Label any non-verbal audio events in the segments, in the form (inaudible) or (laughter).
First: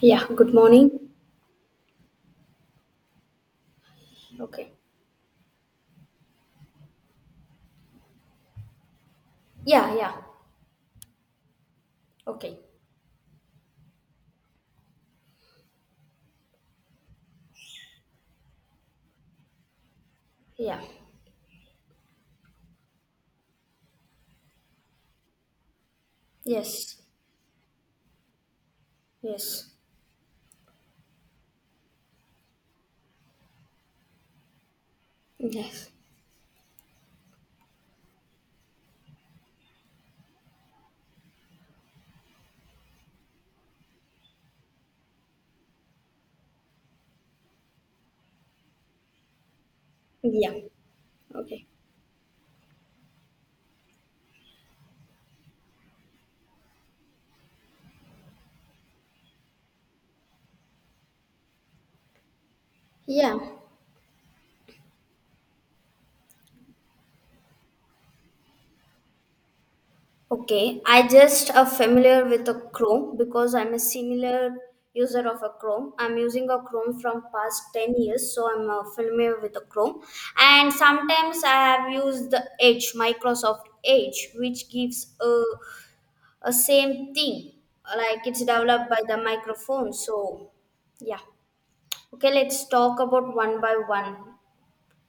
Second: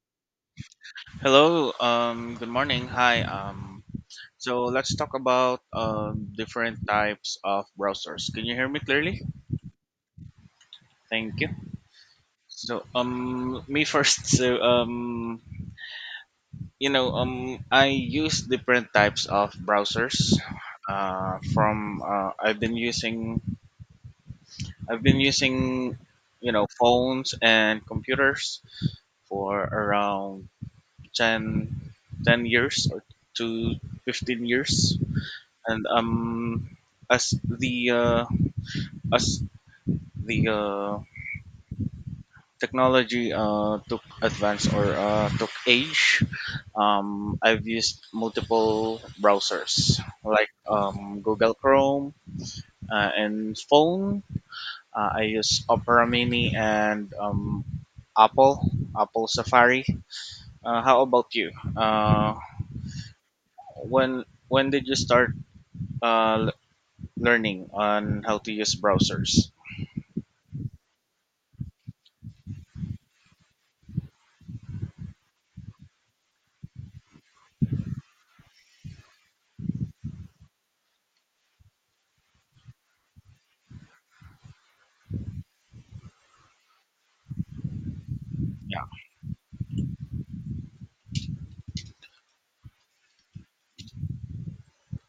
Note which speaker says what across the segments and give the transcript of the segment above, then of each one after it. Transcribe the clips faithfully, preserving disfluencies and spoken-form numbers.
Speaker 1: Yeah, good morning.
Speaker 2: Hello, um, good morning. Hi, um, so
Speaker 1: Okay.
Speaker 2: let's talk about um, different types of browsers. Can you hear me clearly?
Speaker 1: Yeah, yeah.
Speaker 2: Thank you.
Speaker 1: Okay.
Speaker 2: So, um, me first. (laughs) So, um, you know, um, I use different types of browsers.
Speaker 1: Yeah.
Speaker 2: Uh, from uh, I've been using I've been using you know
Speaker 1: Yes.
Speaker 2: phones and computers for
Speaker 1: Yes.
Speaker 2: around ten ten years or to fifteen years, and
Speaker 1: Yes.
Speaker 2: um, as the uh, as the uh, technology uh, took advance or uh, took age, um, I've used multiple browsers like
Speaker 1: Yeah.
Speaker 2: um, Google
Speaker 1: Okay.
Speaker 2: Chrome uh, and phone. Uh, I use Opera Mini and um, Apple Apple Safari. Uh, how about you? Uh,
Speaker 1: Yeah.
Speaker 2: when when did you start uh, l- learning on how to use browsers?
Speaker 1: Okay. I just a familiar with a Chrome because I'm a similar user of a Chrome. I'm using a Chrome from past ten years, so I'm uh, familiar with a Chrome. And sometimes I have used the Edge, Microsoft Edge, which gives a, a same thing. Like it's
Speaker 2: Yeah.
Speaker 1: developed by the microphone. So yeah. Okay, let's talk about one by one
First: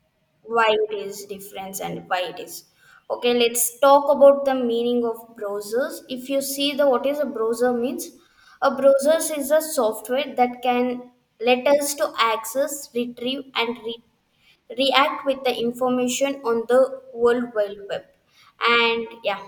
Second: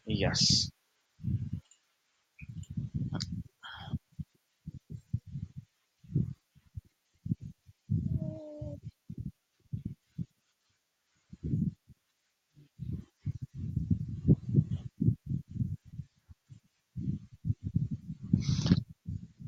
Speaker 2: Yes.
Speaker 1: why it is difference and why it is. Okay, let's talk about the meaning of browsers. If you see the what is a browser means, a browser is a software that can let us to access, retrieve, and re- react with the information on the World Wide Web. And yeah,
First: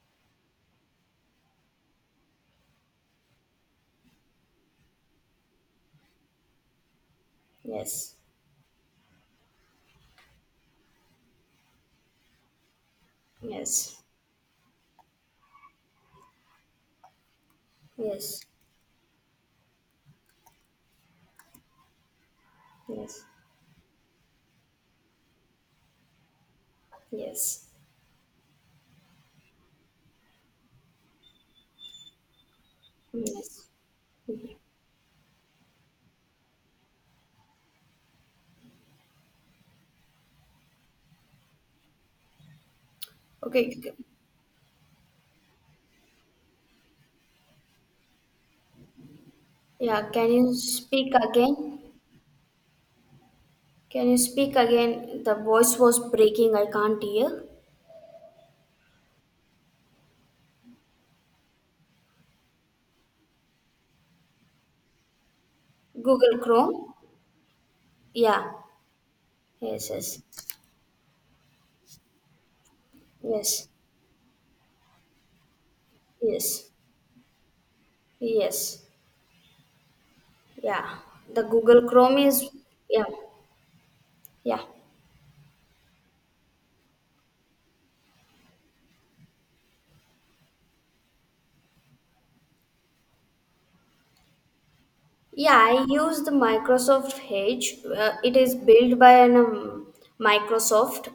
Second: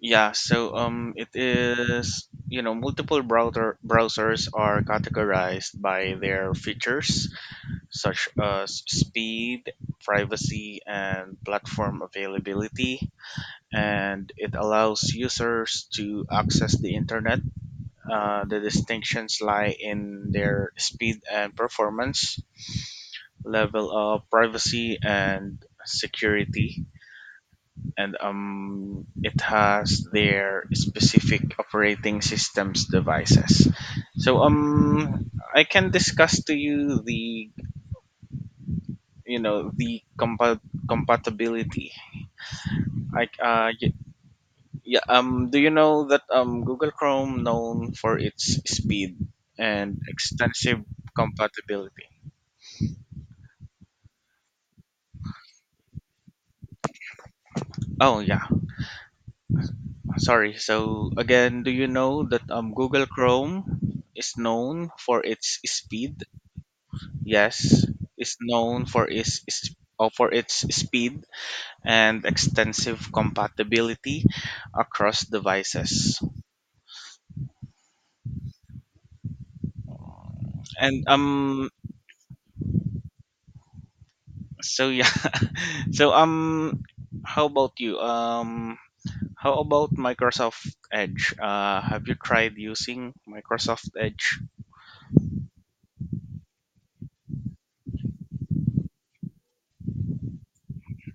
Speaker 2: Yeah, so um, it is you know multiple browser browsers are categorized by their features,
Speaker 1: yes,
Speaker 2: such as speed, privacy, and platform availability,
Speaker 1: yes,
Speaker 2: and it allows users to access the internet.
Speaker 1: yes,
Speaker 2: Uh, the distinctions lie in their speed and performance,
Speaker 1: yes,
Speaker 2: level of privacy and security,
Speaker 1: yes,
Speaker 2: and um, it has their specific operating systems devices.
Speaker 1: yes.
Speaker 2: So
Speaker 1: Mm-hmm.
Speaker 2: um, I can discuss to you the you know the compa- compatibility. I uh,
Speaker 1: Okay.
Speaker 2: y- yeah um, Do you know that um, Google Chrome known for its speed and
Speaker 1: Yeah, can you
Speaker 2: extensive
Speaker 1: speak again?
Speaker 2: compatibility?
Speaker 1: Can you speak again? The voice was breaking. I can't hear.
Speaker 2: Oh yeah, sorry. So again, do you know that um, Google Chrome is known for its speed?
Speaker 1: Google Chrome.
Speaker 2: Yes, is
Speaker 1: Yeah.
Speaker 2: known for its is-
Speaker 1: Yes,
Speaker 2: uh,
Speaker 1: yes,
Speaker 2: for its speed and extensive
Speaker 1: yes,
Speaker 2: compatibility across devices.
Speaker 1: yes, yes. Yeah.
Speaker 2: And
Speaker 1: The
Speaker 2: um
Speaker 1: Google Chrome is. Yeah, yeah,
Speaker 2: so yeah. (laughs) So um how about you? Um how about Microsoft Edge? Uh have you tried using Microsoft Edge?
Speaker 1: yeah. I use the Microsoft Edge. Uh, it is built by an um, Microsoft,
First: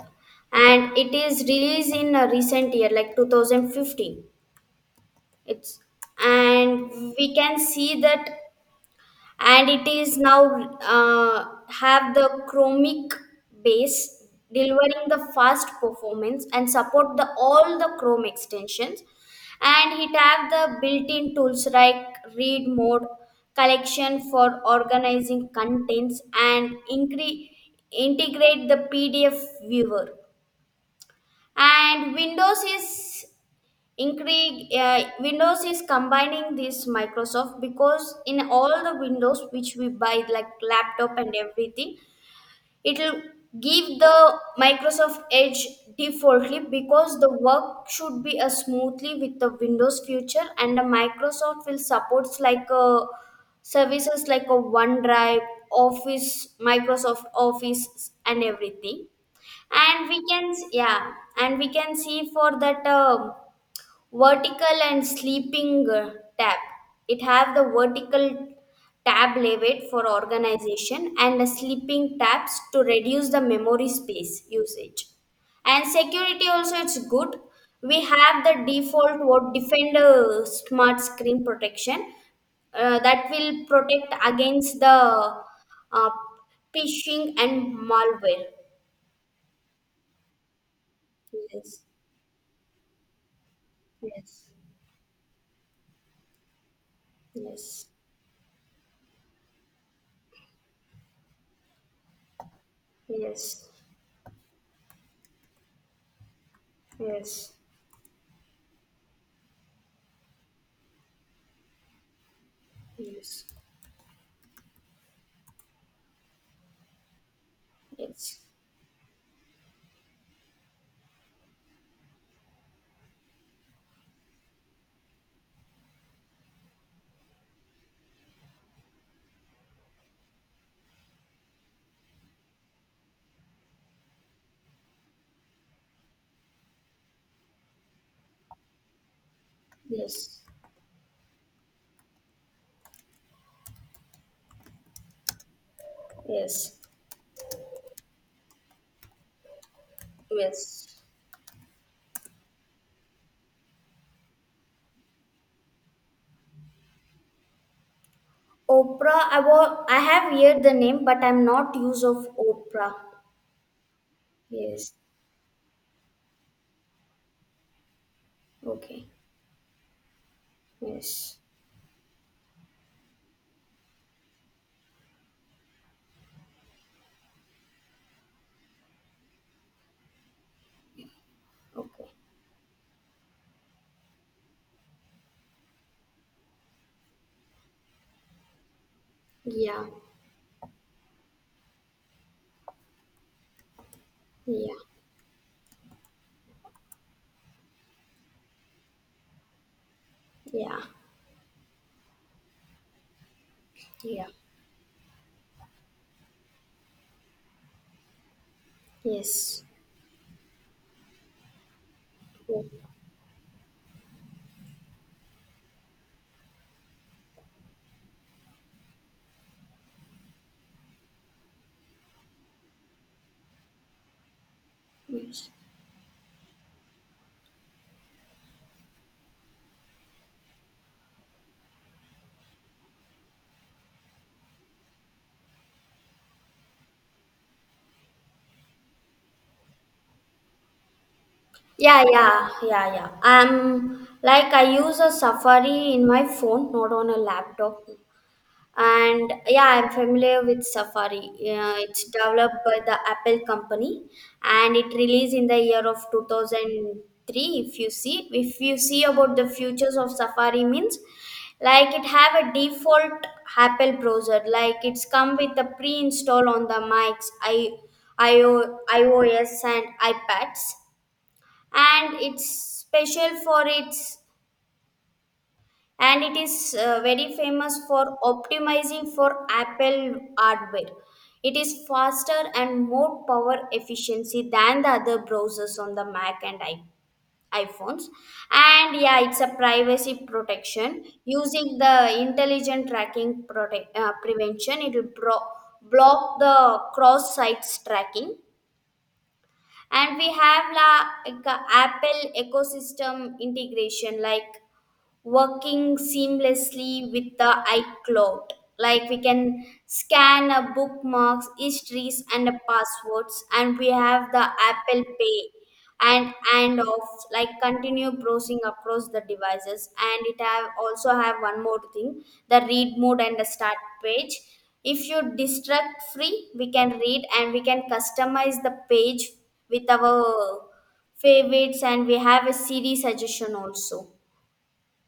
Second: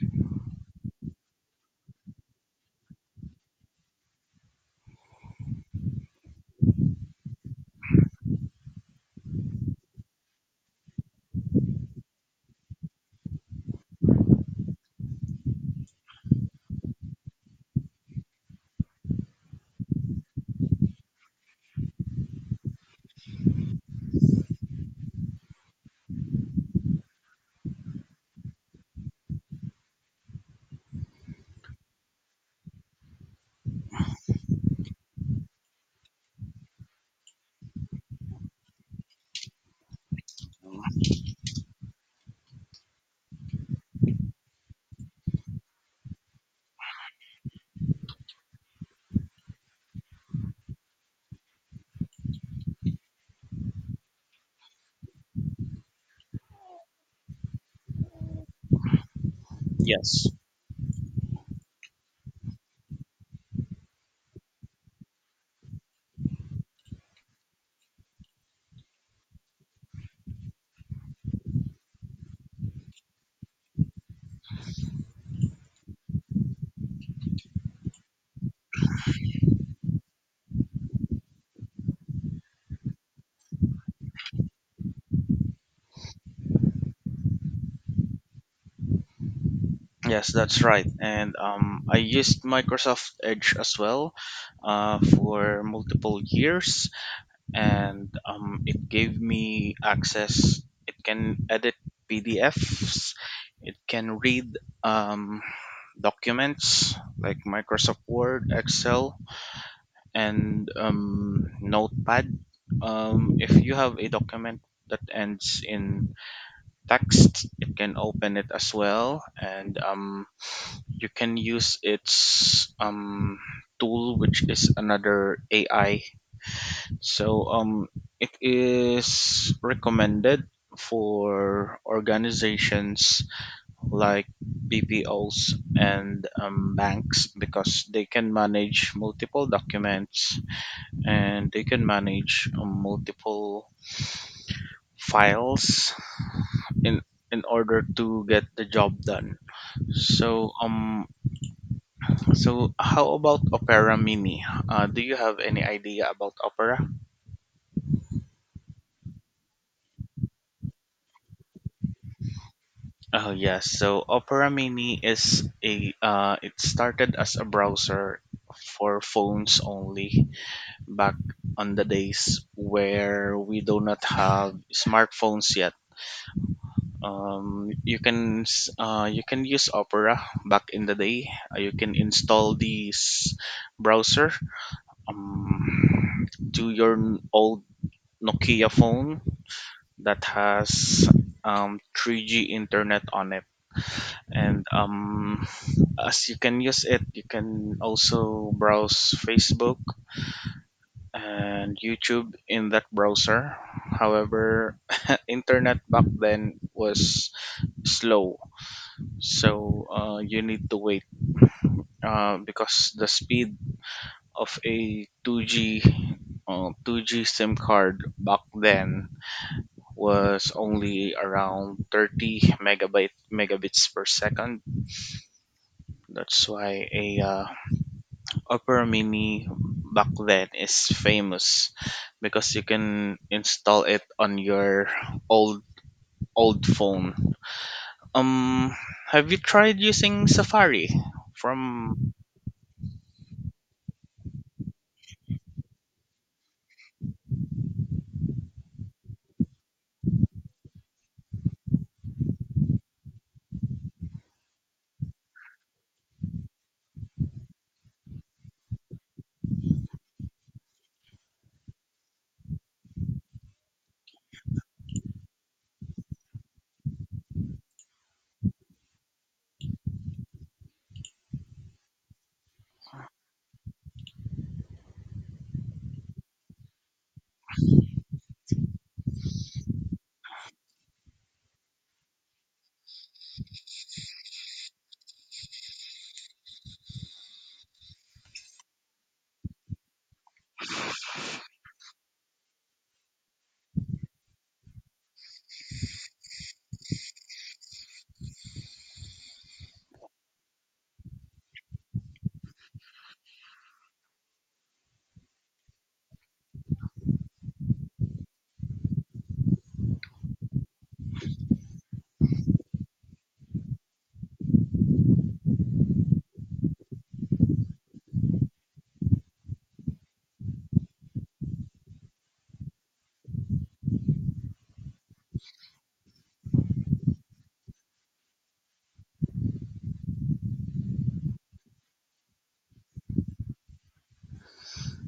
Speaker 1: and it is released in a recent year, like two thousand fifteen. It's and we can see that and it is now uh, have the chromic base delivering the fast performance and support the all the chrome extensions, and it have the built-in tools like read mode, collection for organizing contents, and incre- integrate the pdf viewer and windows is increase. uh, Windows is combining this Microsoft because in all the Windows which we buy, like laptop and everything, it'll give the Microsoft Edge defaultly because the work should be uh, smoothly with the Windows future, and the Microsoft will supports like uh, services like a OneDrive, Office, Microsoft Office, and everything, and we
Speaker 2: Yes.
Speaker 1: can yeah and we can see for that um vertical and sleeping uh, tab, it have the vertical tab layout for organization and the sleeping tabs to reduce the memory space usage. And security also it's good. We have the default what defender smart screen protection uh, that will protect against the uh, phishing and malware.
Speaker 2: Yes, that's right. And
Speaker 1: Yes,
Speaker 2: um I used Microsoft Edge as well
Speaker 1: yes,
Speaker 2: uh for multiple years,
Speaker 1: yes,
Speaker 2: and um, it gave me access. It can edit P D Fs.
Speaker 1: yes,
Speaker 2: It can read um, documents like
Speaker 1: yes,
Speaker 2: Microsoft Word, Excel, and um, Notepad. Um,
Speaker 1: yes.
Speaker 2: if you have a document that ends in text, it can open
Speaker 1: Yes,
Speaker 2: it as well, and um, you can use its um, tool, which is another A I. So um, it is recommended for organizations like B P Os and um, banks, because they can manage multiple documents
Speaker 1: yes,
Speaker 2: and they can manage um, multiple files
Speaker 1: yes,
Speaker 2: in in order to get the job done. So
Speaker 1: yes.
Speaker 2: um, so how about Opera Mini? Uh, do you have any idea about Opera?
Speaker 1: Oprah, I, wa- I have heard the name, but I'm not use of Oprah.
Speaker 2: Oh yes, so Opera
Speaker 1: Yes,
Speaker 2: Mini is a uh, it started as a browser for
Speaker 1: okay,
Speaker 2: phones only back
Speaker 1: yes,
Speaker 2: on the days where we do not have smartphones yet. Um, you can s- uh, you can use Opera back in the day. Uh, you can
Speaker 1: okay.
Speaker 2: install this browser um, to your n- old Nokia phone
Speaker 1: Yeah,
Speaker 2: that has um, three G internet on it, and
Speaker 1: yeah,
Speaker 2: um, as you can use it, you can also browse Facebook
Speaker 1: yeah,
Speaker 2: and YouTube in that browser.
Speaker 1: yeah,
Speaker 2: However, internet back then was slow,
Speaker 1: yes.
Speaker 2: so uh, you need to wait uh,
Speaker 1: Oh,
Speaker 2: because the speed of a two G uh, two G SIM card back then was only around thirty megabyte megabits per second.
Speaker 1: yes.
Speaker 2: That's why a uh, Opera Mini back then is famous, because you can install it on your old old phone. Um, have you tried using Safari?
Speaker 1: Yeah,
Speaker 2: From
Speaker 1: yeah, yeah, yeah. Um, like I use a Safari in my phone, not on a laptop. And yeah, I'm familiar with Safari. Yeah, it's developed by the Apple company and it released in the year of two thousand three. If you see if you see about the futures of Safari means, like it have a default Apple browser, like it's come with the pre-install on the Macs, I iO, iOS and iPads, and it's special for its and it is uh, very famous for optimizing for Apple hardware. It is faster and more power efficiency than the other browsers on the Mac and i- iPhones. And yeah, it's a privacy protection using the intelligent tracking protect, uh, prevention. It will bro- block the cross sites tracking. And we have la, like, a Apple ecosystem integration, like working seamlessly with the iCloud. Like we can scan a bookmarks, histories, and a passwords, and we have the Apple Pay and and off like continue browsing across the devices, and it have also have one more thing, the read mode and the start page. If you distract free we can read, and we can customize the page with our favorites, and we have a series suggestion also,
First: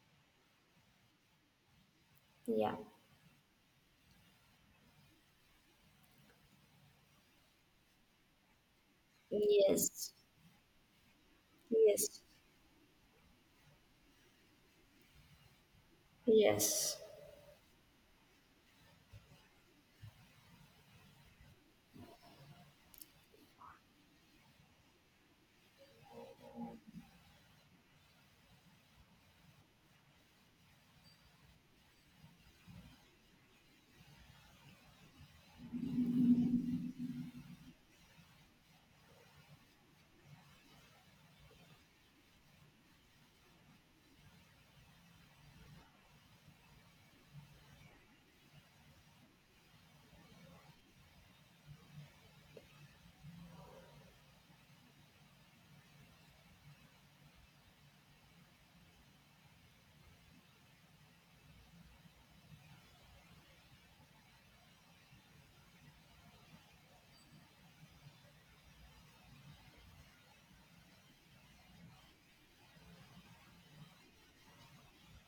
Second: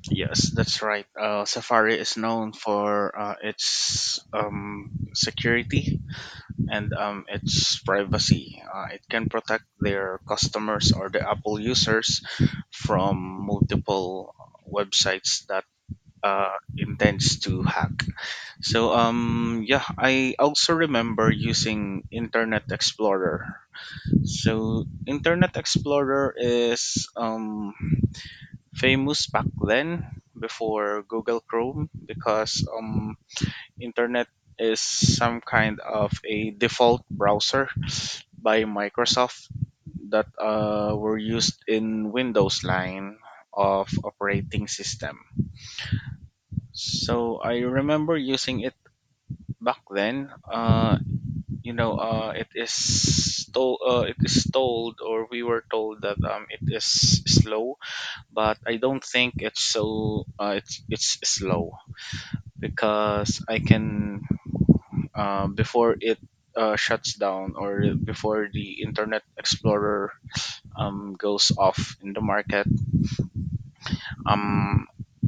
Speaker 2: Yes, that's right. Uh, Safari is known
Speaker 1: yeah.
Speaker 2: for uh, its um, security and um, its privacy. Uh, it can protect
Speaker 1: Yes,
Speaker 2: their customers or the Apple
Speaker 1: yes,
Speaker 2: users from multiple websites that uh,
Speaker 1: yes,
Speaker 2: intends to hack. So um yeah, I also remember using Internet Explorer. So Internet Explorer is um famous back then before Google Chrome, because um internet is some kind of a default browser by Microsoft that uh, were used in Windows line of operating system. So I remember using it back then. Uh, you know uh, it is told uh, it is told, or we were told that um, it is slow, but I don't think it's so uh, it's it's slow. Because I can uh, before it uh, shuts down, or before the Internet Explorer um, goes off in the market, um,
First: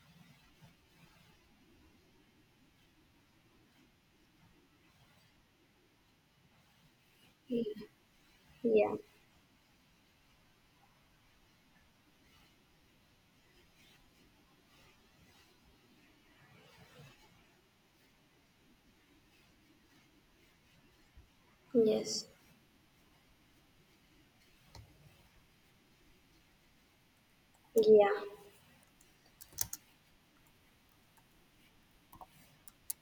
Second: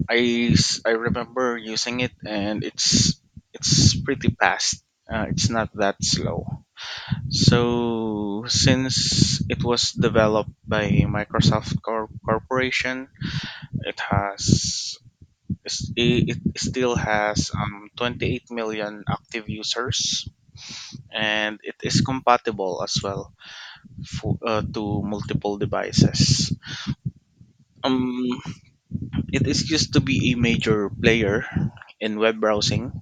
Speaker 2: I, s- I remember using it, and it's it's pretty fast. Uh, it's not that slow. So,
Speaker 1: yeah,
Speaker 2: since it was developed by Microsoft Cor- Corporation, it has is- it it still has um, twenty-eight million active users, and it is
Speaker 1: yes,
Speaker 2: compatible as well for, uh, to multiple devices.
Speaker 1: yeah,
Speaker 2: Um, it is used to be a major player in web browsing,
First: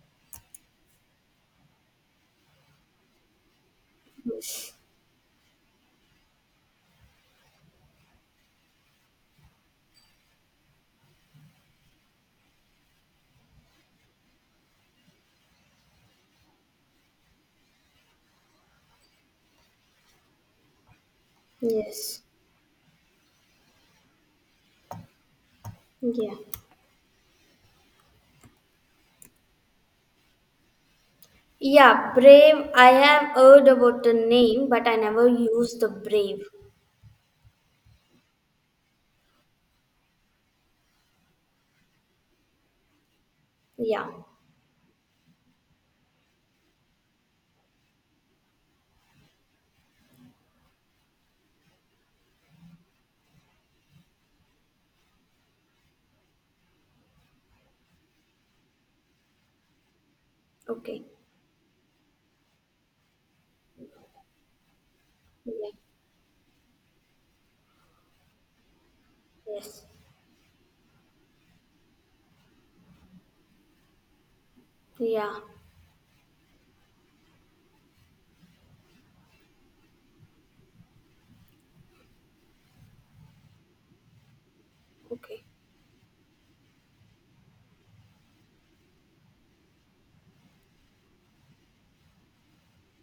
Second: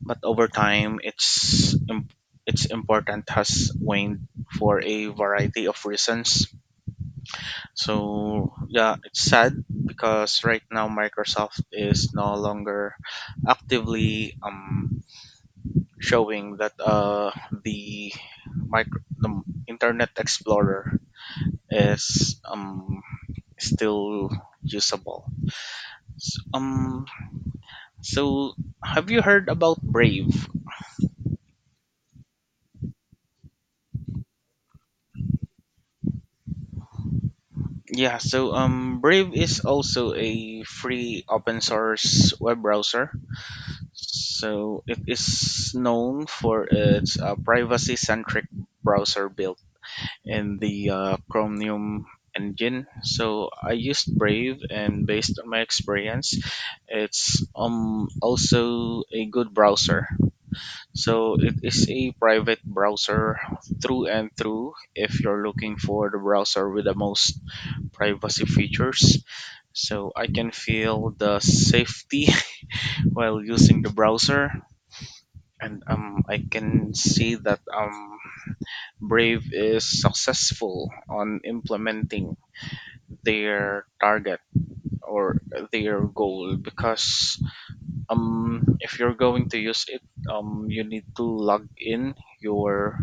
Speaker 2: but over time, its im- its importance has waned for a variety of reasons. So yeah, it's sad, because right now Microsoft is no longer actively um, showing that uh, the micro the Internet Explorer
Speaker 1: yes,
Speaker 2: is um, still usable.
Speaker 1: yeah.
Speaker 2: S- um, so, have you heard about Brave?
Speaker 1: Yeah, brave. I have heard about the name, but I never used the brave.
Speaker 2: Yeah, so um, Brave is also a free open source web browser.
Speaker 1: Yeah,
Speaker 2: So it is known for its uh, privacy-centric browser built in the uh, Chromium engine. So I used Brave, and based on my experience, it's um also a good browser.
Speaker 1: okay.
Speaker 2: So it is a private browser through and through. If you're
Speaker 1: Yeah,
Speaker 2: looking for the browser with the most privacy features,
Speaker 1: yes,
Speaker 2: so I can feel the safety (laughs) while using the browser,
Speaker 1: yeah,
Speaker 2: and um, I can see that um, Brave is successful on implementing their target or
Speaker 1: okay,
Speaker 2: their goal. Because um, if you're going to use it, um, you need to log in your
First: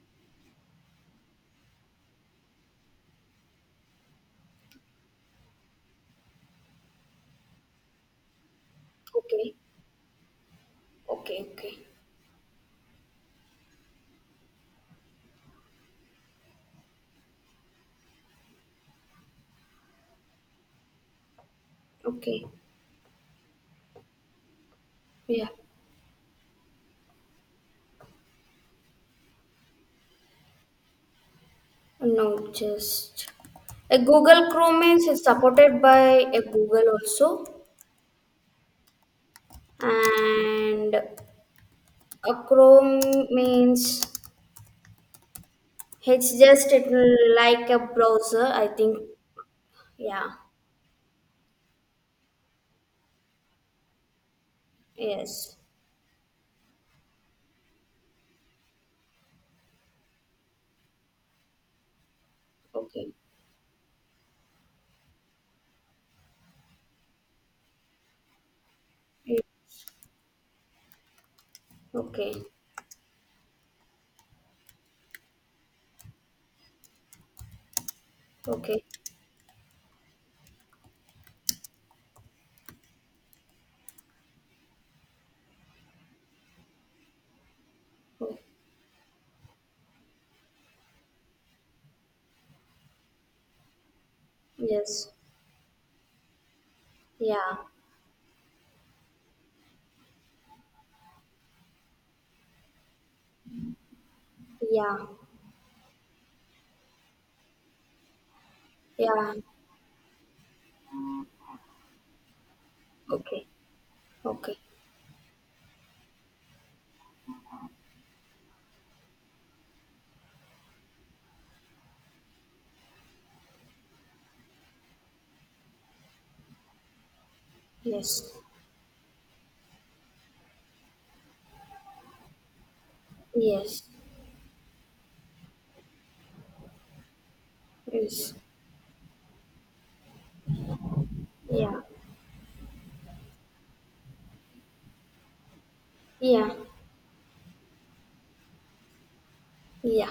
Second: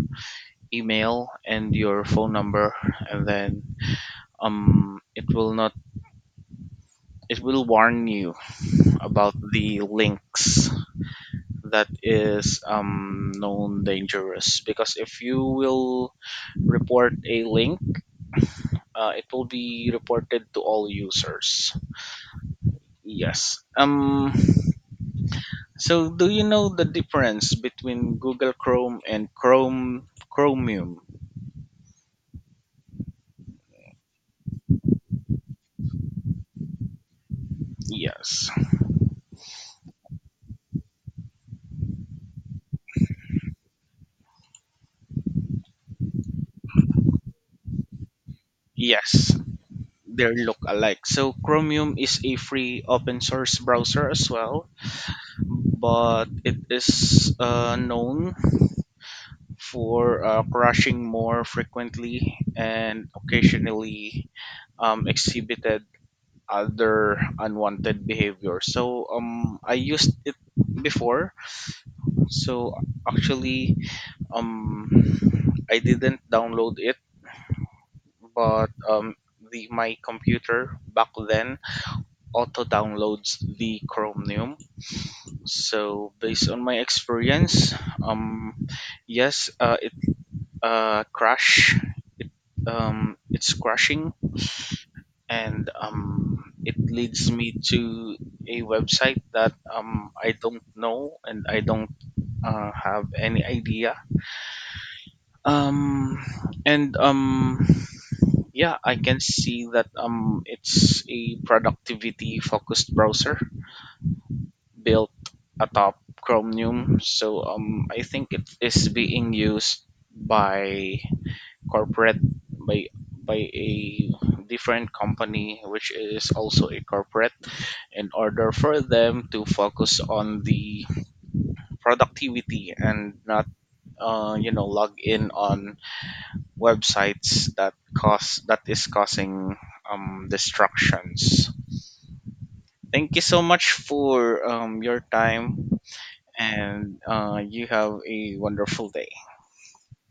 Speaker 2: email and your phone number, and then um, it will not it will warn you about
Speaker 1: okay,
Speaker 2: the links
Speaker 1: okay, okay,
Speaker 2: that is um, known dangerous, because if you will report a link, uh, it will be reported to all users.
Speaker 1: okay,
Speaker 2: Yes. Um.
Speaker 1: yeah.
Speaker 2: So, do you know the difference between Google Chrome and Chrome Chromium?
Speaker 1: No, just a Google Chrome is supported by a Google also,
Speaker 2: Yes.
Speaker 1: and a Chrome means it's just it will like a browser, I think.
Speaker 2: Yes.
Speaker 1: Yeah.
Speaker 2: They look alike. So, Chromium is a free open source browser as well,
Speaker 1: Yes.
Speaker 2: but it is uh, known for uh, crashing more frequently and
Speaker 1: Okay.
Speaker 2: occasionally um, exhibited other unwanted behavior. So
Speaker 1: Mm.
Speaker 2: um I used it before.
Speaker 1: Okay.
Speaker 2: So actually, um I didn't download it, but
Speaker 1: Okay.
Speaker 2: um the my computer back then auto downloads the Chromium. So based on my experience,
Speaker 1: Oh,
Speaker 2: um yes uh, it uh crash it um it's crashing,
Speaker 1: yes.
Speaker 2: and um, it leads me
Speaker 1: Yeah.
Speaker 2: to a website that um, I don't know and I don't uh, have any idea.
Speaker 1: Yeah.
Speaker 2: Um, and um, Yeah, I can
Speaker 1: Yeah.
Speaker 2: see that um, it's a productivity focused browser
Speaker 1: Okay. Okay.
Speaker 2: built atop Chromium. So um, I think it is being used by corporate, by by a different company which is also a corporate, in
Speaker 1: Yes.
Speaker 2: order for them to focus on the productivity and not
Speaker 1: Yes.
Speaker 2: uh, you know log in on websites that
Speaker 1: Yes.
Speaker 2: cause that is causing um, distractions.
Speaker 1: Yeah.
Speaker 2: Thank you so much for um, your time,
Speaker 1: Yeah.
Speaker 2: and uh, you have a wonderful day.
Speaker 1: Yeah.